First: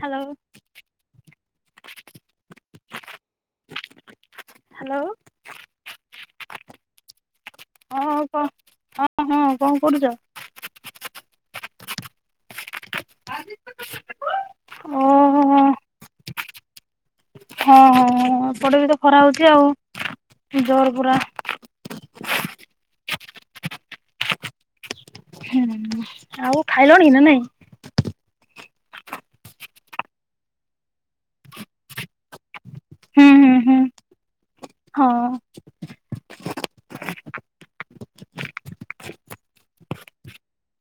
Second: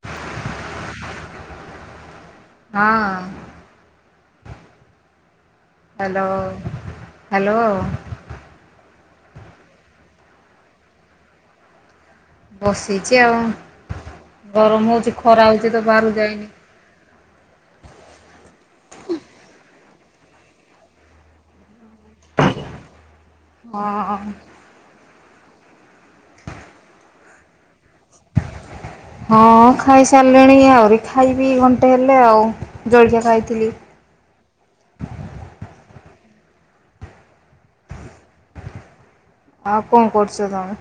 Hello ହଁ hello hello hello ହଁ କ ହଁ ହଁ କଣ କରୁଛ? ବସିଛି ଆଉ ଗରମ ହଉଛି ଓହୋ ଖରା ହଉଛି ତ ବାହାରୁ ଯାଇନି। ହଁ ହଁ ହଁ ଏପଟେ ବି ତ ଖରା ହଉଛି ଆଉ ଜୋର ପୁରା। ହଁ। ହୁଁ ଆଉ ଖାଇଲଣି ନା ନାଇଁ। ହଁ ଖାଇସାରିଲିଣି ଆହୁରି ଖାଇବି ଘଣ୍ଟେ ହେଲେ ଆଉ ଜଳିକିଆ ହୁଁ ହୁଁ ଖାଇଥିଲି। ହୁଁ ହଁ। ଆଉ କଁ କରୁଚ ତମେ?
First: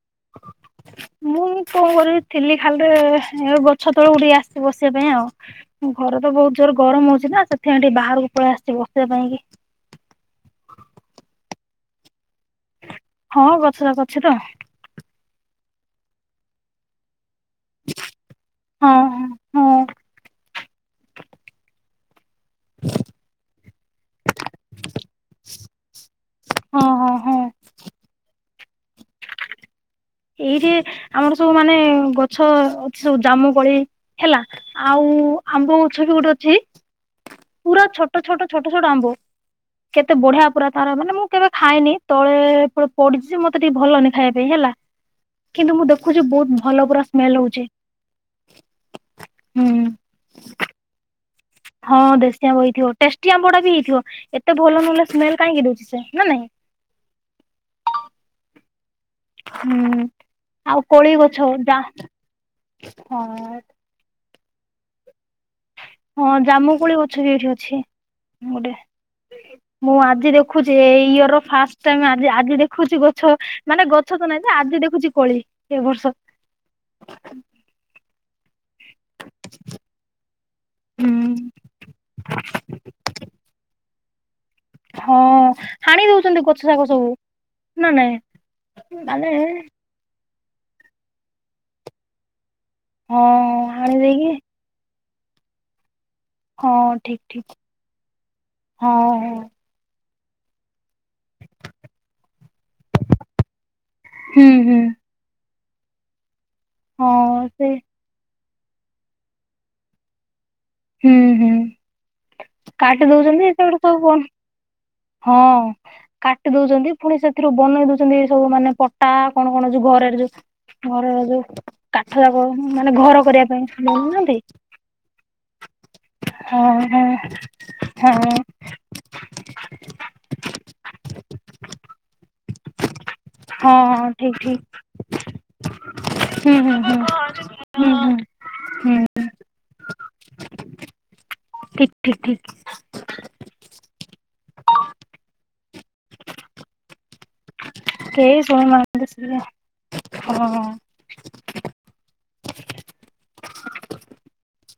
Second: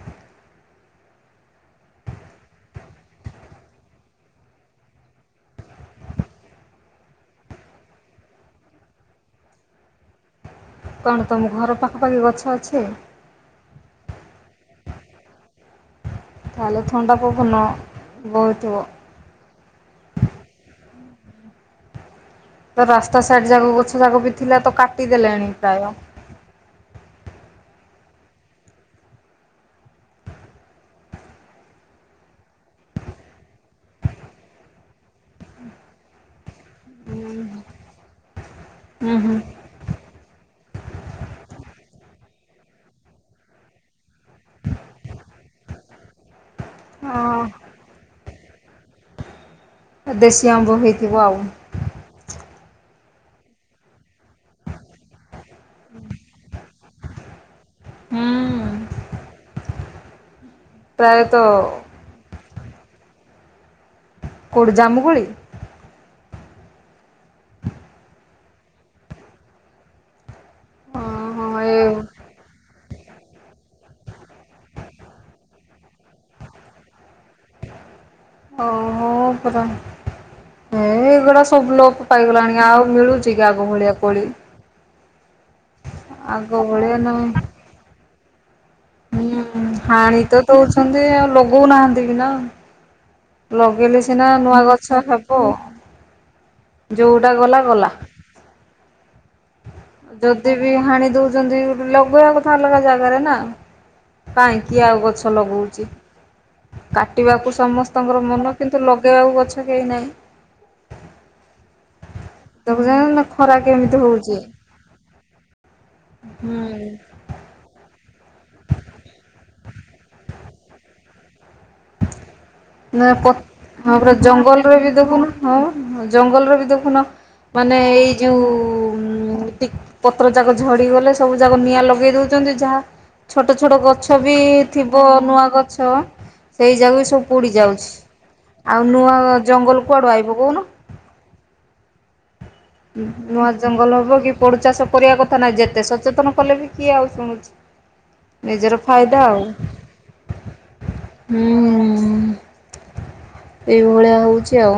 ମୁଁ କଣ କରିବି ଥିଲି ଖାଲିରେ ଗଛ ତଳକୁଡିକ ଆସି ବସିବା ପାଇଁ ଆଉ। ଘରେ ତ ବହୁତ ଜୋର ଗରମ ହଉଛିି ନା ସେଥିଇଁ ଟିକି ବାହାରକୁ ପଳେଇ ଆସିଛି ବସିବା ପାଇଁ କି। କଣ ତମ ଘର ପାଖାପାଖି ଗଛ ଅଛି? ହଁ ଗଛଟ ଅଛି ତ। ତାହେଲେ ଥଣ୍ଡା ପବନ ବୋଉଥିବା। ହଁ ହଁ ହଁ ତ ରାସ୍ତା ସାଇଡ ଯାକୁ ଗଛ ଯାକୁ ବି ଥିଲା ତ କାଟିଦେଲେଣି ପ୍ରାୟ। ହଁ ହଁ ହଁ। ଏଇଠି ଆମର ସବୁ ମାନେ ଗଛ ଅଛି ସବୁ ଜାମୁ କଳି ହେଲା। ଆଉଁ ଆମ୍ବ ଗଛ ବି ଗୋଟେ ଅଛି। ପୁରା ଛୋଟ ଛୋଟ ଛୋଟ ଛୋଟ ଆମ୍ବ। ହୁଁ ହୁଁ କେତେ ବଢିଆ ପୁରା ତାର ମାନେ ମୁଁ କେବେ ଖାଇନି ତଳେ ପଡିଛି ମତେ ଟିକେ ଭଲନି ଖାଇଆ ପାଇଁ ହେଲା। କିନ୍ତୁ ମୁଁ ଦେଖୁଛି ବହୁତ ଭଲ ପୁରା ସ୍ମେଲ ହଉଛି ହଁ ହୁଁ। ଦେଶି ଆମ୍ବ ହେଇଥି ବାଉ। ହଁ ଦେଶୀ ଆମ୍ବ ହେଇଥିବ ଟେଷ୍ଟି ଆମ୍ବ ଟା ବି ହେଇଥିବ ଏତେ ଭଲ ନହଲେ ସ୍ମେଲ କାହିଁକି ଦଉଛିି ସେ ନା ନାଇଁ। ହୁଁ। ହୁଁ ଆଉ କୋଳି ପ୍ରାୟତଃ ଗଛଉଡା ହଁ। କୋଉଠି ଜାମୁକୁୁଳି? ହଁ ଜାମୁକୁଳି ଗଛ ବି ଏଇଠି ଅଛି ଗୋଟେ। ମୁଁ ଆଜି ଦେଖୁଛି ଏଇ ଇର ର ହଁ ଏ ଫାଷ୍ଟ ଟାଇ ଆଜି ଆଜି ଦେଖୁଛି ଗଛ। ମାନେ ଗଛ ତ ନହିଁ ଯେ ଆଜି ଦେଖୁଛି କୋଳି ଏ ବର୍ଷ। ଓ ପୁର। ଏଁ ଏଇଗୁଡା ହୁଁ। ସବୁ ଲୋପ ପାଇଗଲାଣି ଆଉ ମିଳୁଛି କି ଆଗ ଭଳିଆ କୋଳି। ହଁ ହାଣି ଦଉଛନ୍ତି ଆଗ ଗଛ ଶାଗ ଭଳିଆ ସବୁ ନାଇଁ ନା ନାଇଁ। ମାନେ ହୁଁ ହାଣି ତ ଦଉଛନ୍ତି ଆଉ ଲଗଉନାହାନ୍ତି ବି ନା। ହଁ ହାଣି ଲଗେଇଲେ ସିନା ଦେଇକି ନୂଆ ଗଛ ହବ। ହଁ ଠିକ ଯୋଉଟା ଠିକ ଗଲା ଗଲା। ହଁ। ଯଦି ବି ହାଣି ଦଉଛନ୍ତି ଗୋଟେ ଲଗେଇବା କଥା ଅଲଗା ଜାଗାରେ ନା। ହୁଁ ହୁଁ। କାହିଁକି ଆଉ ଗଛ ଲଗଉଛି? ହଁ କାଟିବାକୁ ସେ ସମସ୍ତଙ୍କର ମନ କିନ୍ତୁ ଲଗେଇବାକୁ ଗଛ କେହି ନାହିଁ। ହୁଁ ହୁଁ କାଟି ଦେଖୁଛନ୍ତି ନା ଦଉଛନ୍ତି ଖରା ସେତେବେଟେ କେମିତି ସବୁ କଣ ହଉଛି ହଁ କାଟି ହୁଁ ଦଉଛନ୍ତି ସେଥିରୁ ବନେଇ ଦଉଛନ୍ତି ସବୁ ମାନେ ପଟା କଣ କଣ ଯୋଉ ଘରେରେ ଯୋଉ ଘରର ଯୋଉ କାଠ ଯାକ ମାନେ ଘର କରିବା ପାଇଁ ପ ବନଉନାହାନ୍ତି ଜଙ୍ଗଲରେ ବି ଦେଖୁନ ହଁ ଜଙ୍ଗଲରେ ବି ହଁ ହଁ। ଦେଖୁନ। ମାନେ ଏଇ ହଁ ଯୋଉ ଟିକ ପତ୍ର ଯାକ ଝଡ଼ିଗଲେ ସବୁ ଯାକ ନିଆଁ ଲଗେଇ ଦେଉଛନ୍ତି ଯାହା ଛୋଟ ଛୋଟ ହଁ ଗଛ ବି ଠିକ ଥିବ ନୂଆ ଗଛ। ଠିକ ହୁଁ ସେଇ ହୁଁ ଜାଗକୁ ବି ସବୁ ପୋଡ଼ିଯାଉଛି ହୁଁ ହୁଁ ହୁଁ ଆଉ ନୂଆ ହୁଁ ଜଙ୍ଗଲ କୁଆଡ଼ୁ ଆଇବ କହୁନ। ଠିକ ଠିକ ଠିକ। ନୂଆ ଜଙ୍ଗଲ ହବ କି ପୋଡୁ ଚାଷ କରିବା କଥା ନାହିଁ ଯେତେ ସତ ଚେତନ କଲେ ବି କିଏ ଆଉ ଶୁଣୁଛି? ନିଜର ଫାଇଦା ଆଉ [unintelligible] ହୁଁ ଏଇଭଳିଆ ହଉଛି ଆଉ।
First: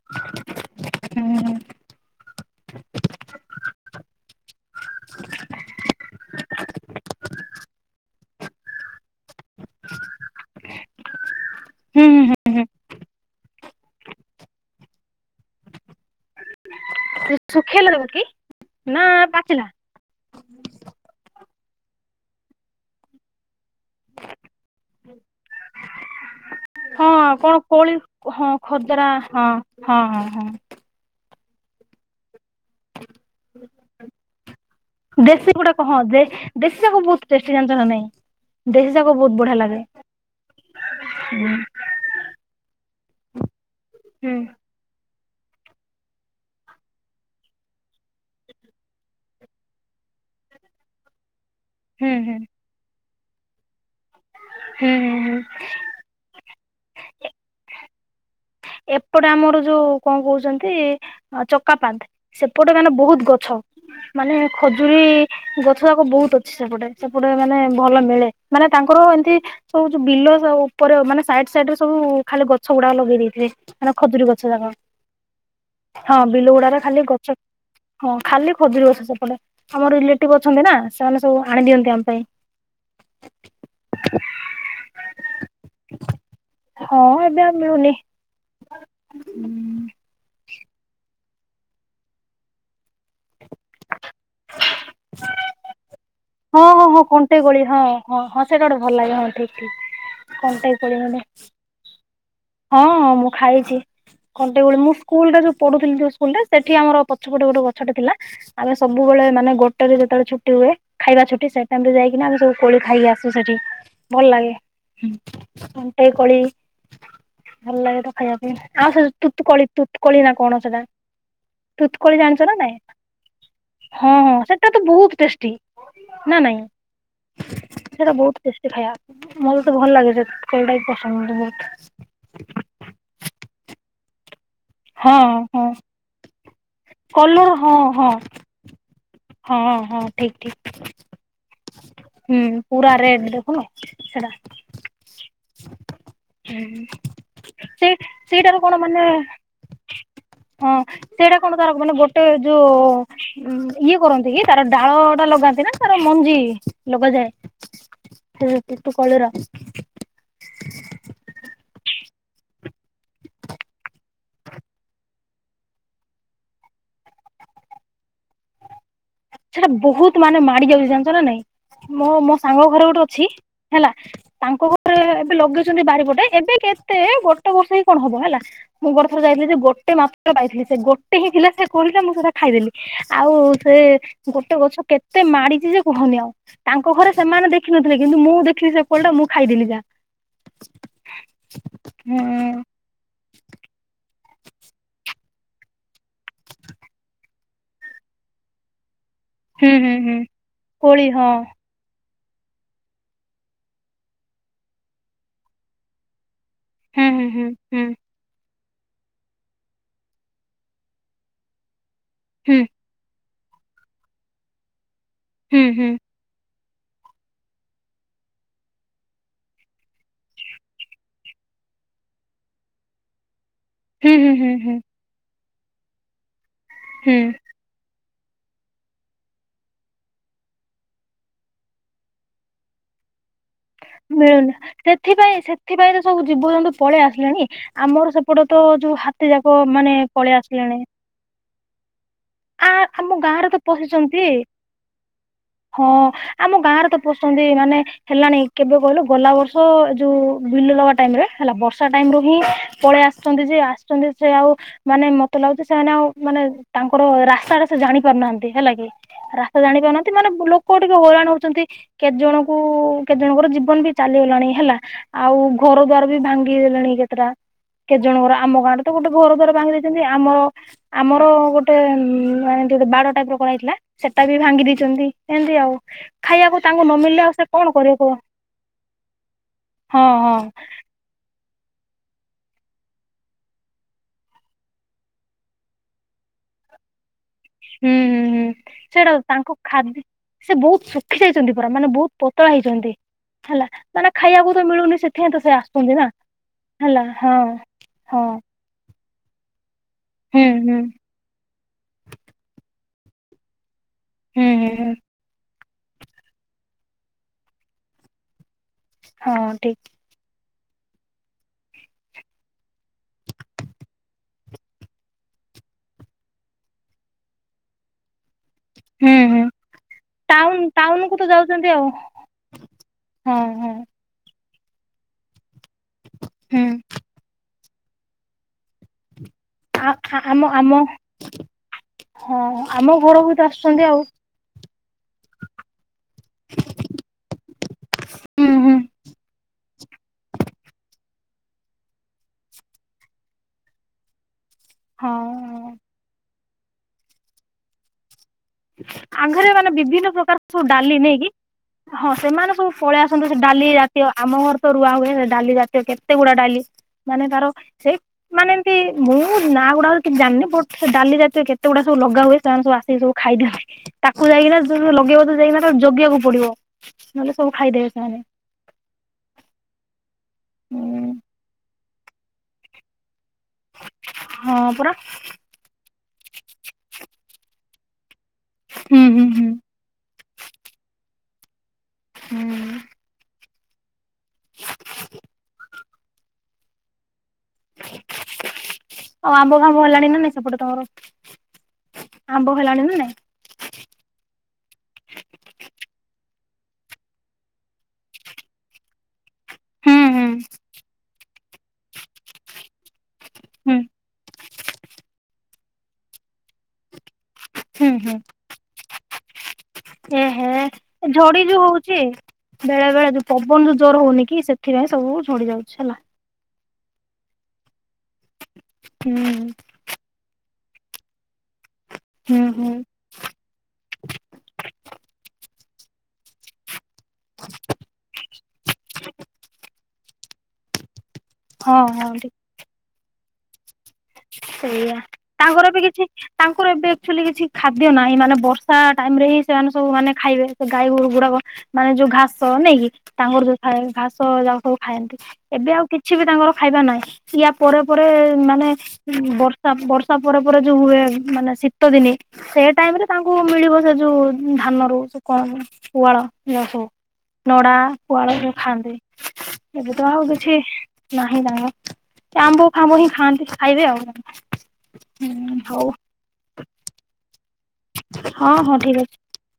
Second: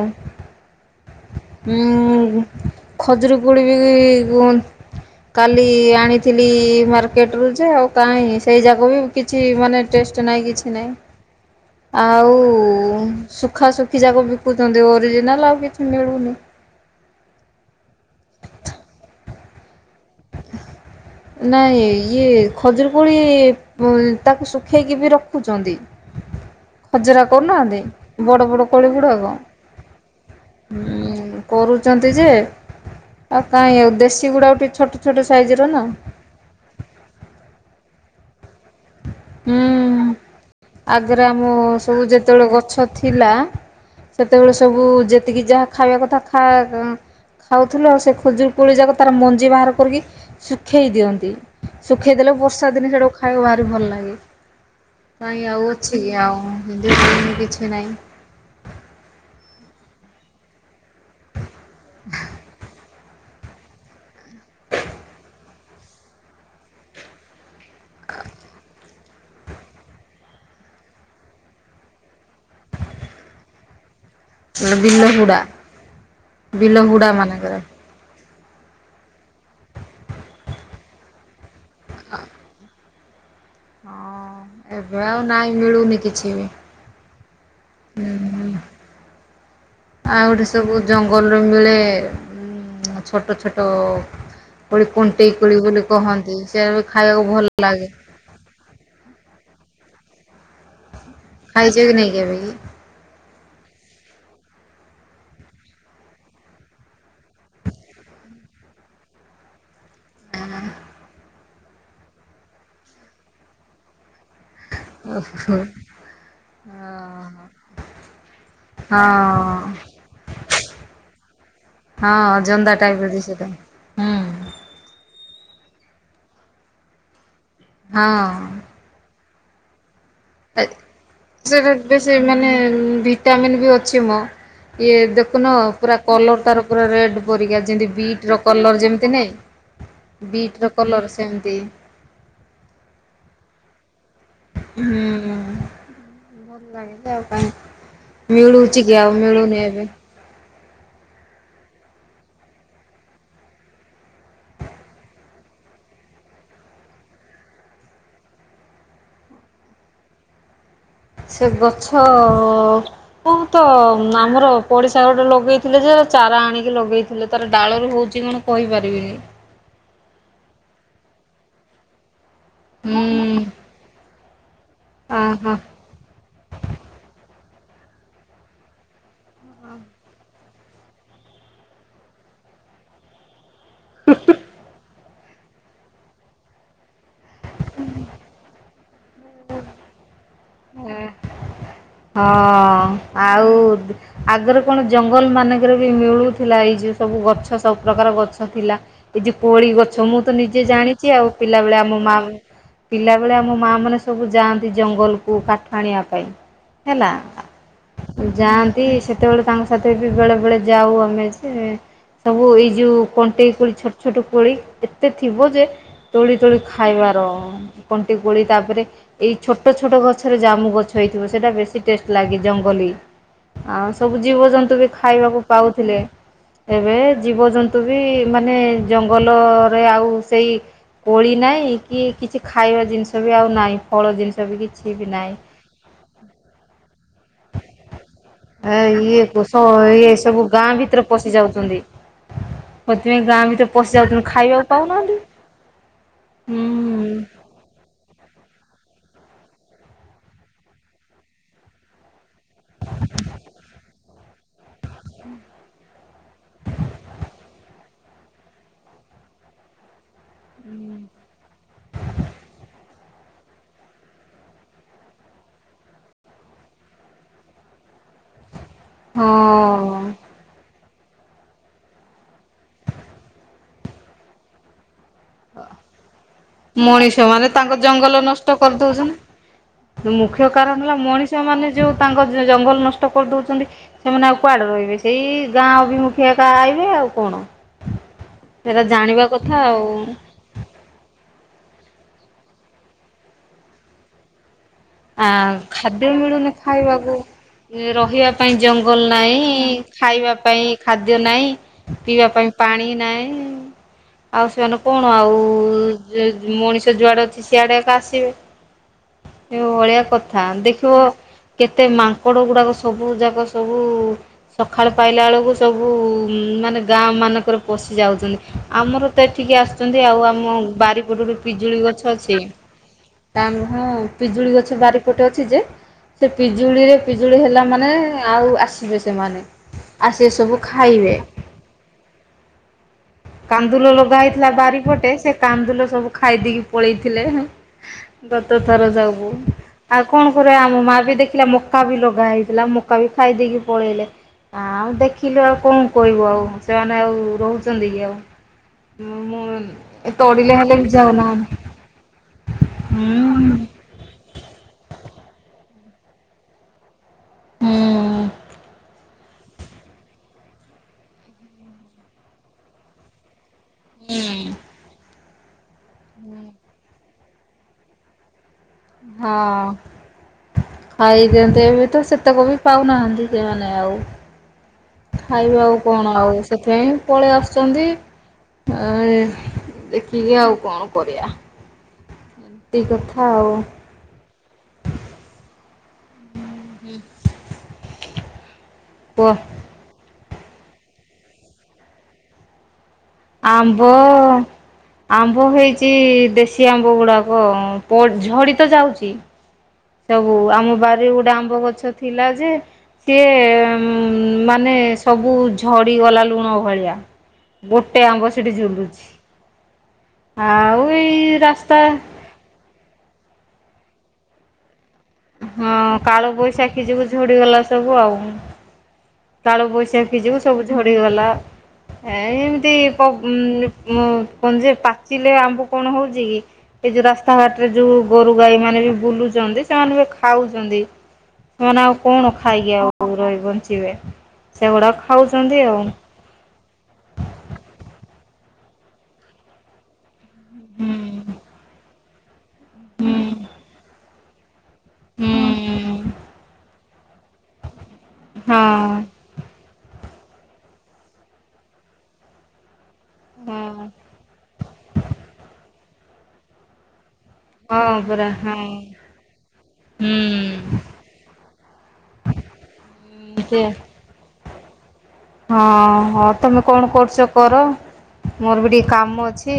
ହୁଁ ହୁଁ ଉଁ ଖଜୁରୀ କୋଳି ବି [unintelligible] କାଲି ଆଣିଥିଲି ମାର୍କେଟ ରୁ ଆଉ କାଇଁ ସେଇ ଯାକ ବି କିଛି ମାନେ ଟେଷ୍ଟ ନାଇଁ କିଛି ନାଇଁ। ଆଉ ହୁଁ ହୁଁ ଶୁଖା ଶୁଖି ଯାକ ବିକୁଛନ୍ତି ଓରିଜିନାଲ ଆଉ କି ମିଳୁନି। ଶୁଖିଲା କି ନା ପାଚିଲା? ନାଇଁ ଇଏ ଖଜୁରୀ କୋଳି ତାକୁ ଶୁଖେଇକି ବି ରଖୁଛନ୍ତି। ହଁ [unintelligible] କଣ କରୁନାହାନ୍ତି କୋଳି ବଡ଼ ହଁ ବଡ଼ କୋଳି ଖଦରା ଗୁଡ଼ାକ। ହଁ ହଁ ହଁ ହଁ କରୁଛନ୍ତି ଯେ, ଆଉ କାହିଁ ଆଉ ଦେଶୀ ଗୁଡ଼ା ଟିକେ ଛୋଟ ଛୋଟ ଦେଶୀ ସାଇଜର ନା ଗୁଡ଼ାକ ହଁ ଦେଶୀ ଯାକ ବହୁତ ଟେଷ୍ଟି ଜାଣିଛ ନା ନାଇଁ ଦେଶୀ ଯାକ ବହୁତ ବଢ଼ିଆ ଲାଗେ। ହୁଁ। ଆଗରେ ଆମ ହୁଁ ସବୁ ଯେତେବେଳେ ଗଛ ଥିଲା ହୁଁ ସେତେବେଳେ ସବୁ ଯେତିକି ଯାହା ଖାଇବା କଥା ଖା ଖାଉଥିଲୁ ଆଉ ସେ ଖଜୁର କୋଳି ଯାକ ତାର ମଞ୍ଜି ବାହାର କରିକି ଶୁଖେଇ ଦିଅନ୍ତି। ହୁଁ ଶୁଖେଇ ହୁଁ ଦେଲେ ବର୍ଷା ଦିନେ ସେଟାକୁ ଖାଇବାକୁ ଭାରି ଭଲ ଲାଗେ। ହୁଁ ହୁଁ ନାଇଁ ଆଉ ଅଛି କି ଆଉ [unintelligible] କିଛି ନାଇଁ। ଏପଟେ ଆମର ଯୋଉ କଣ କହୁଛନ୍ତି ଚକା ପାନ୍ଥ ସେପଟେ କାଇଁକିନା ବହୁତ ଗଛ ମାନେ ଖଜୁରୀ ଗଛ ଯାକ ବହୁତ ଅଛି ସେପଟେ। ସେପଟେ ମାନେ ଭଲ ମିଳେ। ମାନେ ତାଙ୍କର ଏମିତି ସବୁ ଯୋଉ ବିଲ ଉପରେ ମାନେ ସାଇଡ଼ ସାଇଡ଼ରେ ସବୁ ଖାଲି ଗଛ ଗୁଡ଼ାକ ଲଗେଇ ଦେଇଥିଲେ ମାନେ ଖଜୁରୀ ଗ ଛ ଯାକ। ବିଲ ହୁଡ଼ା ହଁ ବିଲ ଗୁଡ଼ାରେ ଖାଲି ହୁଡ଼ା ଗଛ ମାନଙ୍କରେ ହଁ ଖାଲି ଖଜୁରୀ ଗଛ ସେପଟେ। ଆମର ରିଲେଟିଭ ଅଛନ୍ତି ନା ମାନେ ସବୁ ଆଣି ଦିଅନ୍ତି ଆମ ପାଇଁ। ହଁ ଏବେ ଆଉ ନାଇଁ ମିଳୁନି କିଛି ବି। ହଁ ଏବେ ଆଉ ମିଳୁନି। ଆଉ ଗୋଟେ ସବୁ ଜଙ୍ଗଲରୁ ମିଳେ। ଛୋଟ ଛୋଟ କୋଳି କଣ୍ଟେଇ କୋଳି ବୋଲି କହନ୍ତି। ହଁ ସେଟା ହଁ ବି ହଁ ଖାଇବାକୁ କଣ୍ଟେଇ ଭଲ କୋଳି ହଁ ଲାଗେ। ହଁ ହଁ ସେଇଟା ଗୋଟେ ଭଲ ଲାଗେ ହଁ ଠିକ ଠିକ କଣ୍ଟେଇ କୋଳି ଗୋଟେ। ଖାଇଛ କି ନାଇଁ କେବେ କି? ହଁ ମୁଁ ଖାଇଚି। କଣ୍ଟେଇ କୋଳି ମୁଁ ସ୍କୁଲ ରେ ଯୋଉ ପଢ଼ୁଥିଲି ଯୋଉ ସ୍କୁଲରେ, ସେଠି ଆମ ପଛପଟେ ଗୋଟେ ଗଛଟେ ଥିଲା। ଆମେ ସବୁବେଳେ ମାନେ ଗୋଟେ ଟେରେ ଯେତେବେଳେ ଛୁଟି ହୁଏ ଖାଇବା ଛୁଟି, ସେ ଟାଇମ ରେ ଯାଇକି ଆମେ ସବୁ କୋଳି ଖାଇକ ଆସୁ ସେଠି ଭଲ ଲାଗେ। ହଁ କଣ୍ଟେଇ କୋଳି ହଁ। ଭଲ ଲାଗେ ସେଟା ଖାଇବା ପାଇଁ। ଆଉ ସେ ତୁତକୋଳି ତୁତକୋଳି ନା କଣ ସେଟା। ତୁତୁ ହଁ କୋଳି ଜାଣିଛ ନା ନାଇଁ ଜନ୍ଦା ଟାଇପ ର ଯୋଉ ସେଟା। ହୁଁ ହଁ ହଁ ସେଟା ତ ବହୁତ ଟେଷ୍ଟି ନା ନାଇଁ? ସେଟା ହଁ ବହୁତ ଟେଷ୍ଟି। ସେ ଖାଇବା ମୋତେ ତ ଭଲ ଲାଗେ ସେ କୋଳି ଟା ବି ପସନ୍ଦ ମତେ ସେଟା ବହୁତ। ବେଶୀ ମାନେ ଭିଟାମିନ୍ ବି ଅଛି ମ ଇଏ ହଁ ଦେଖୁନ ହଁ ପୁରା କଲର ତାର ପୁରା ରେଡ୍ କଲର ପରିକା। ହଁ ଯେମତି ହଁ। ବିଟ ର କଲର ଯେମିତି ନାଇଁ ହଁ ହଁ ଠିକ ଠିକ ବିଟ ର କଲର ସେମିତି। ହୁଁ ପୁରା ରେଡ୍ ଦେଖନ ସେଟା। ହୁଁ ହଁ, ଆଉ କାଇଁ ସେ ସେଇଟାରୁ କଣ ମିଳୁଛି କି ମାନେ ଆଉ ମିଳୁନି ଏବେ। ହଁ ସେଇଟା କଣ ତାର ମାନେ ଗୋଟେ ଯୋଉ ଉଁ ଇଏ କରନ୍ତି କି, ତାର ଡାଳ ଟା ଲଗାନ୍ତି ନା ତାର ମଞ୍ଜି ଲଗାଯାଏ। ସେ ତୁତ କୋଳି ର। ସେ ଗଛ ମୁଁ ତ ଆମର ପଡ଼ିଶାଘର ଗୋଟେ ଲଗେଇଥିଲେ ଯେ ଚାରା ଆଣିକି ଲଗେଇଥିଲେ ତାର ଡାଳରୁ ହଉଛି କି କଣ ପଇପାରିବିନି। ସେଟା ବୋହୁତ ମାନେ ମାଡି ଯାଉଚି ଜାଣିଛ ନା ନାଇଁ। ମୋ ମୋ ସାଙ୍ଗ ଘରେ ଗୋଟେ ଅଛି ହୁଁ ହେଲା ତାଙ୍କ ଘରେ ଏବେ ଅହ ଲଗେଇଚନ୍ତି ବାଡିପଟେ ଏବେ କେତେ ଗୋଟେ ବର୍ଷ ହିଁ କଣ ହବ ହେଲା। ମୁଁ ବଡ ଥର ଯାଇଥିଲି ଯେ ଗୋଟେ ମାତ୍ର ପାଇଥିଲି ସେ ଗୋଟେ ହିଁ ଥିଲା ସେ କୋଳି ଟା ମୁଁ ସେଟା ଖାଇଦେଲି। ଆଉ ସେ ଗୋଟେ ଗଛ କେତେ ମାଡିଚି ଯେ କୁହନି ଆଉ ତାଙ୍କ ଘରେ ସେମାନେ ଦେଖିନଥିଲେ କିନ୍ତୁ ମୁଁ ଦେଖିଲି ସେ କୋଳିଟା ମୁଁ ଖାଇଦେଲି। ଯା ହୁଁ ହଁ ଆଉ ଆଗରେ କଣ ଜଙ୍ଗଲ ମାନଙ୍କରେ ବି ମିଳୁଥିଲା ଏଇ ଯୋଉ ସବୁ ଗଛ ସବୁ ପ୍ରକାର ଗଛ ଥିଲା। ଏ ଯୋ କୋଳି ହୁଁ ହୁଁ ଗଛ ହୁଁ ମୁଁ ତ ନିଜେ କୋଳି ଜାଣିଚି ହଁ ଆଉ ପିଲାବେଳେ ଆମ ମା ପିଲାବେଳେ ଆମ ମାଆ ମାନେ ସବୁ ଯାଆନ୍ତି ଜଙ୍ଗଲକୁ କାଠ ଆଣିବା ପାଇଁ। ହୁଁ ହେଲା। ହୁଁ ଯାଆନ୍ତି। ସେତେବେଳେ ତାଙ୍କ ସାଥିରେ ବି ବେଳେ ବେଳେ ଯାଉ ଆମେ ଯେ ସବୁ ହୁଁ ଏଇ ଯୋଉ କଣ୍ଟେଇ କୋଳି ଛୋଟ ଛୋଟ କୋଳି ଏତେ ଥିବ ଯେ ହୁଁ ହୁଁ ତୋଳି ତୋଳି ଖାଇବାର କଣ୍ଟି କୋଳି ତାପରେ ଏଇ ଛୋଟ ଛୋଟ ଗଛରେ ଜାମୁ ଗଛ ହେଇଥିବ ସେଇଟା ବେଶ ଶି ଟେଷ୍ଟ୍ ଲାଗେ ଜଙ୍ଗଲୀ ଆଉ ହୁଁ ସବୁ ହୁଁ ହୁଁ ହୁଁ ଜୀବଜନ୍ତୁ ହୁଁ ବି ଖାଇବାକୁ ପାଉଥିଲେ। ଏବେ ହୁଁ ହୁଁ ଜୀବଜନ୍ତୁ ବି ମାନେ ଜଙ୍ଗଲରେ ଆଉ ସେଇ କୋଳି ନାଇଁ କି କିଛି ଖାଇବା ଜିନିଷ ବି ଆଉ ନାହିଁ। ଫଳ ଜିନିଷ ମିଳୁନି ବି କିଛି ବି ନାହିଁ। ସେଥିପାଇଁ ସେଥିପାଇଁ ତ ସବୁ ଜୀବଜନ୍ତୁ ପଳେଇ ଆସିଲେଣି। ଆମର ସେପଟ ତ ଯୋଉ ଇଏ ହାତୀ ସ ଯାକ ମାନେ ଇଏ ପଳେଇ ସବୁ ଗାଁ ଆସିଲେଣି। ଭିତରେ ପଶି ଯାଉଚନ୍ତି ଆ ଆମ ପତି ଗାଁ ଗାଁରେ ତ ଭିତରେ ପଶି ଯାଉଛନ୍ତି ପଶିଛନ୍ତି। ଖାଇବାକୁ ପାଉନାହାନ୍ତି। ହଁ ଆମ ଗାଁରେ ତ ହୁଁ ପସନ୍ତି ମାନେ ହେଲାଣି କେବେ କହିଲୁ ଗଲା ବର୍ଷ ଏ ଯୋଉ ବିଲ ଲୋଗା ଟାଇମ୍ ରେ ହେଲା ବର୍ଷ ର୍ଷା ଟାଇମ୍ ରୁ ହିଁ ପଳେଇ ଆସିଚନ୍ତି ଯେ ଆସିଚନ୍ତି ସେ ଆଉ ମାନେ ମତେ ଲାଗୁଚି ସେମାନେ ଆଉ ମାନେ ତାଙ୍କର ରାସ୍ତା ଟା ସେ ଜାଣି ପାରୁନାହାନ୍ତି ହେଲା କି। ରା ଜାଣି ପାରୁନାହାନ୍ତି ମାନେ ଲୋକ ଟିକେ ହଇରାଣ ହୋଉଚନ୍ତି। କେତେ ଜଣଙ୍କୁ କେତେ ଜଣଙ୍କର ଜୀବନ ବି ଚାଲିଗଲାଣି ହେଲା। ଆଉ ଘର ଦ୍ୱାର ବି ଭାଙ୍ଗିଦେଲାଣି କେତେଟା। କେତେ ଜଣଙ୍କର ଆମ ଗାଁରେ ତ ଗୋଟେ ଘର ଦ୍ଵାର ଭାଙ୍ଗି ହଁ ଦେଇଚନ୍ତି। ଆମର ଆମର ଗୋଟ ଟେ ମାନେ ଟିକେ ଟିକେ ବାଡ ଟାଇପ୍ ର କରା ହେଥିଲା। ସେଟା ବି ଭାଙ୍ଗି ଦେଇଚନ୍ତି। ଏମିତି ଆଉ ଖାଇବାକୁ ତାଙ୍କୁ ମଣିଷ ନମଳିଲେ ଆଉ ମାନେ ସେ ତାଙ୍କ କଣ କରିବେ କୁହ। ଜଙ୍ଗଲ ନଷ୍ଟ ହଁ ହଁ ମୁ କାରଣ ହେଲା ମଣିଷମାନେ ଯେଉଁ ତାଙ୍କ ଜଙ୍ଗଲ ନଷ୍ଟ କରିଦେଉଚନ୍ତି ସେମାନେ ଆଉ କୁଆଡେ ରହିବେ ସେଇ ଗାଁ ଅଭିମୁଖେ ଏକା ଆଇବେ ଆଉ କଣ। ହୁଁ ହୁଁ ହୁଁ ସେରା ସେଇଟା ଜାଣିବା ତାଙ୍କ କଥା ଆଉ। ଖାଦ୍ୟ ସେ ବହୁତ ଶୁଖି ଆଇଚନ୍ତି ପୁରା ମାନେ ବହୁତ ପତଳା ହେଇଚନ୍ତି ହେଲା। ମାନେ ଖାଇବାକୁ ତ ମିଳୁନି ଆ ସେଥିପାଇଁ ତ ସେ ଆସୁଛନ୍ତି ନା ଖାଦ୍ୟ ମିଳୁନି ହେଲା ଖାଇବାକୁ ହଁ ହଁ ରହିବା ପାଇଁ ଜଙ୍ଗ୍ ଙ୍ଗଲ ନାହିଁ। ଖାଇବା ହୁଁ ପାଇଁ ହୁଁ ଖାଦ୍ ଦ୍ୟ ନାଇଁ ପିଇବା ପାଇଁ ପାଣି ନାଇଁ ହୁଁ ଆଉ ହୁଁ ସେମାନେ ହୁଁ କଣ ଆଉ ଯେଯ ମଣିଷ ଯୁଆଡ଼େ ଅଛି ସିଆଡ଼େ ଏକା ଆସିବେ। ହଁ ଏ ଠିକ ଭଳିଆ କଥା। ଦେଖିବ କେତେ ମାଙ୍କଡ଼ ଗୁଡ଼ାକ ସବୁ ଯାକ ସବୁ ସକାଳୁ ପାଇଲା ବେଳକୁ ସବୁ ମାନେ ଗାଁ ମାନଙ୍କରେ ପଶି ଯାଉଚନ୍ତି। ଆମର ହୁଁ ତ ହୁଁ ଏଠିକି ଆସୁଚନ୍ତି ଆଉ ଟାଉନ ଆମ ଟାଉନ କୁ ବାରିପଟ ତ ଗୋଟେ ଯାଉଛନ୍ତି ପିଜୁଳି ଆଉ ଗଛ ଅଛି। ହଁ ତା ହଁ ମୁହଁ ପିଜୁଳି ଗଛ ବାରିପଟେ ଅଛି ଯେ। ସେ ହୁଁ ପିଜୁଳିରେ ପିଜୁଳି ହେଲା ମାନେ ଆଉ ଆସ ଆସିବେ ସେମାନେ ଆ ଆସିବକି ଆମ ସବୁ ଆମ ଖାଇବେ। ହଁ ଆମ ଘର ବି କାନ୍ଦୁଲ ଲଗା ହେଇଥିଲା ବାରିପଟେ ସେ କାନ୍ଦୁଲ ସବୁ ଖାଇ ଦେଇକି ପଳେଇଥିଲେ। ହୁଁ ଦତ ହୁଁ। ଥର ସବୁ। ଆଉ କଣ କରା ଆମ ମା ବି ଦେଖିଲା ମକା ବି ଲଗା ହେଇଥିଲା। ମୋକା ବି ଖାଇଦେଇକି ପଳେଇଲେ। ଆଉ ହଁ ଦେଖିଲୁ ଆଉ କଣ କହିବୁ ଆଉ ସେମାନେ ଆଉ ରହୁଛନ୍ତି କି ଆଉ। ମୁଁ ଆଘରେ ମାନେ ବିଭିନ୍ନ ପ୍ରକାର ତଡ଼ିଲେ ସବୁ ହେଲେ ବି ଡାଲି ନେଇକି ଯାଉନା ଆମେ। ହଁ ସେମାନେ ସବୁ ପଳେଇ ଆସନ୍ତୁ ସେ ଡାଲି ରା ଆମ ଘର ତ ରୁଆ ହୁଏ ଡାଲି ଜାତୀୟ କେତେ ଗୁଡା ଡାଲି ମାନେ ତାର ସେଇ ମାନେ ଏମିତି ମୁଁ ନା ଗୁଡ଼ାକ କିଛି ଜାଣିନି ବଟ ସେ ଡାଲି ଜାତୀୟ କେତେ ଗୁଡ଼ା ସବୁ ଲଗାହୁଏ ସେମାନେ ସବୁ ଆସିକି ସବୁ ଖାଇ ଦିଅନ୍ତି। ତାକୁ ଯାଇକିନା ଯ ଲଗେଇବ ତ ଯାଇକିନା ତାକୁ ଜଗିବାକୁ ପଡିବ ନହେଲେ ସବୁ ଖାଇଦେବେ ସେମାନେ। ହଁ ଖାଇଦିଅନ୍ତ ଏବେ ତ ସେତକ ବି ପାଉନାହାନ୍ତି। [unintelligible] ଆଉ। ହଁ ପରା। ଖାଇବା ଆଉ କଣ ଆଉ ସେଥିପାଇଁ ପଳେଇ ଆସୁଛନ୍ତି ହୁଁ ଏଇ ହୁଁ ହୁଁ। ଟିକେ ଆଉ କଣ କରିବା। ହୁଁ ତିକି କଥା ଆଉ। କୁହ ଆଉ ଆମ୍ବ ଆମ୍ବ ହେଲାଣି ନା ନାଇଁ ସେପଟେ ତମର ଆମ୍ବ ହେଲାଣି ନା ନାଇଁ? ଆମ୍ବ ଆମ୍ବ ହେଇଛି ଦେଶୀ ଆମ୍ବ ଗୁଡାକ ଝଡିିତ ଯାଉଛି। ହୁଁ ହୁଁ ସବୁ ଆମ ବାରିରେ ଗୋଟେ ଆମ୍ବ ଗଛ ଥିଲା ଯେ ହୁଁ। ସିଏ ମାନେ ସବୁ ଝଡିଗଲା ଲୁଣ ଭଳିଆ ହୁଁ ଗୋଟେ ହୁଁ ଆମ୍ବ ସେଠି ଝୁଲୁଛି ଏ ହେ ଆଉ ଏଇ ରାସ୍ତା ବେଳେବେଳେ ଯୋଉଁ ପବନ ବି ଯୋଉଁ ଜୋର ହଉନି କି ସେଥିପାଇଁ ସବୁ ଝଡି ହଁ ଯାଉଛି ହେଲା। କାଳବୈଶାଖୀ ଯୋଗୁଁ ଝଡିଗଲା ସବୁ ଆଉ। ହୁଁ। କାଳବୈଶାଖୀ ଯୋଗୁଁ ସବୁ ଝଡିଗଲା ଏ ହୁଁ ଏମିତି ହୁଁ [unintelligible] କଣ ଯେ ପାଚିଲେ ଆମ୍ବ କଣ ହଉଛି କି ଏଇ ଯୋଉଁ ରାସ୍ତାଘାଟ ରେ ଯୋଉଁ ଗୋରୁ ଗାଈ ମାନେ ବି ବୁଲୁଛନ୍ତି ସେମାନେ ବି ଖାଉଛନ୍ତି। ହଁ ସେମାନେେ ଆଉ ହଁ ଠିକ କଣ ଖାଇକି ଆଉ ରହି ବଞ୍ଚିବେ। ସେଗୁଡା ସେଇଆ ଖାଉଛନ୍ତି ତାଙ୍କର ଆଉ। ବି କିଛି ତାଙ୍କର ଏବେ ଏକଚୁଲି କିଛି ଖାଦ୍ୟ ନାହିଁ ମାନେ ବର୍ଷା ଟାଇମ ରେ ହିଁ ସେମାନେ ସବୁ ମାନେ ଖାଇବେ ସେ ଗାଈ ହୁଁ ଗୋରୁ ଗୁଡାକ ମାନେ ଯୋଉଁ ଘାସ ନାଇଁକି ତାଙ୍କର ଯୋଉଁ ଥାଏ ଘାସ ଯାକ ସବୁ ଖାଆନ୍ତି ଏବେ ଆଉ ହୁଁ କିଛି ବି ତାଙ୍କର ଖାଇବା ନାହିଁ ଇୟା ପରେ ପରେ ମାନେ ହଁ ବର୍ଷା ବର୍ଷା ପରେ ପରେ ଯୋଉଁ ହୁଏ ମାନେ ଶୀତ ଦିନେ ସେ ଟାଇମରେ ତାଙ୍କୁ ହଁ ମିଳିବ ସେ ଯୋଉଁ ଧାନ ରୁ କଣ ପୁଆଳ [unintelligible] ନଡା ହଁ ପୁଆଳ ପରା ସବୁ ହଁ। ଖାଆନ୍ତି ଏବେ ତ ଆଉ କିଛି ହୁଁ ନାହିଁ [unintelligible] ଆମ୍ବ ଆମ୍ବ ହିଁ ଖାଆନ୍ତି ସେ ଖାଇବେ ଆଉ ଉଁ ହଉ। ହଁ ହଁ ତମେ କଣ କରୁଛ କର ହଁ ମୋର ବି ହଁ ଟିକେ ଠିକ୍ କାମ ଅଛି।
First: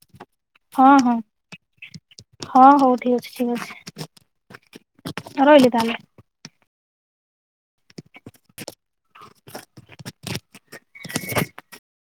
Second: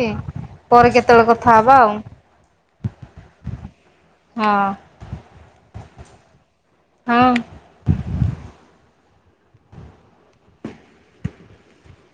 ହଁ ପରେ ହଁ କେତେବେଳେ କଥା ହେବା ଆଉ। ହଁ ହଉ ଠିକ ଅଛି ଠିକ ଅଛି। ହଁ। ରହିଲି ତାହାଲେ। ହଁ।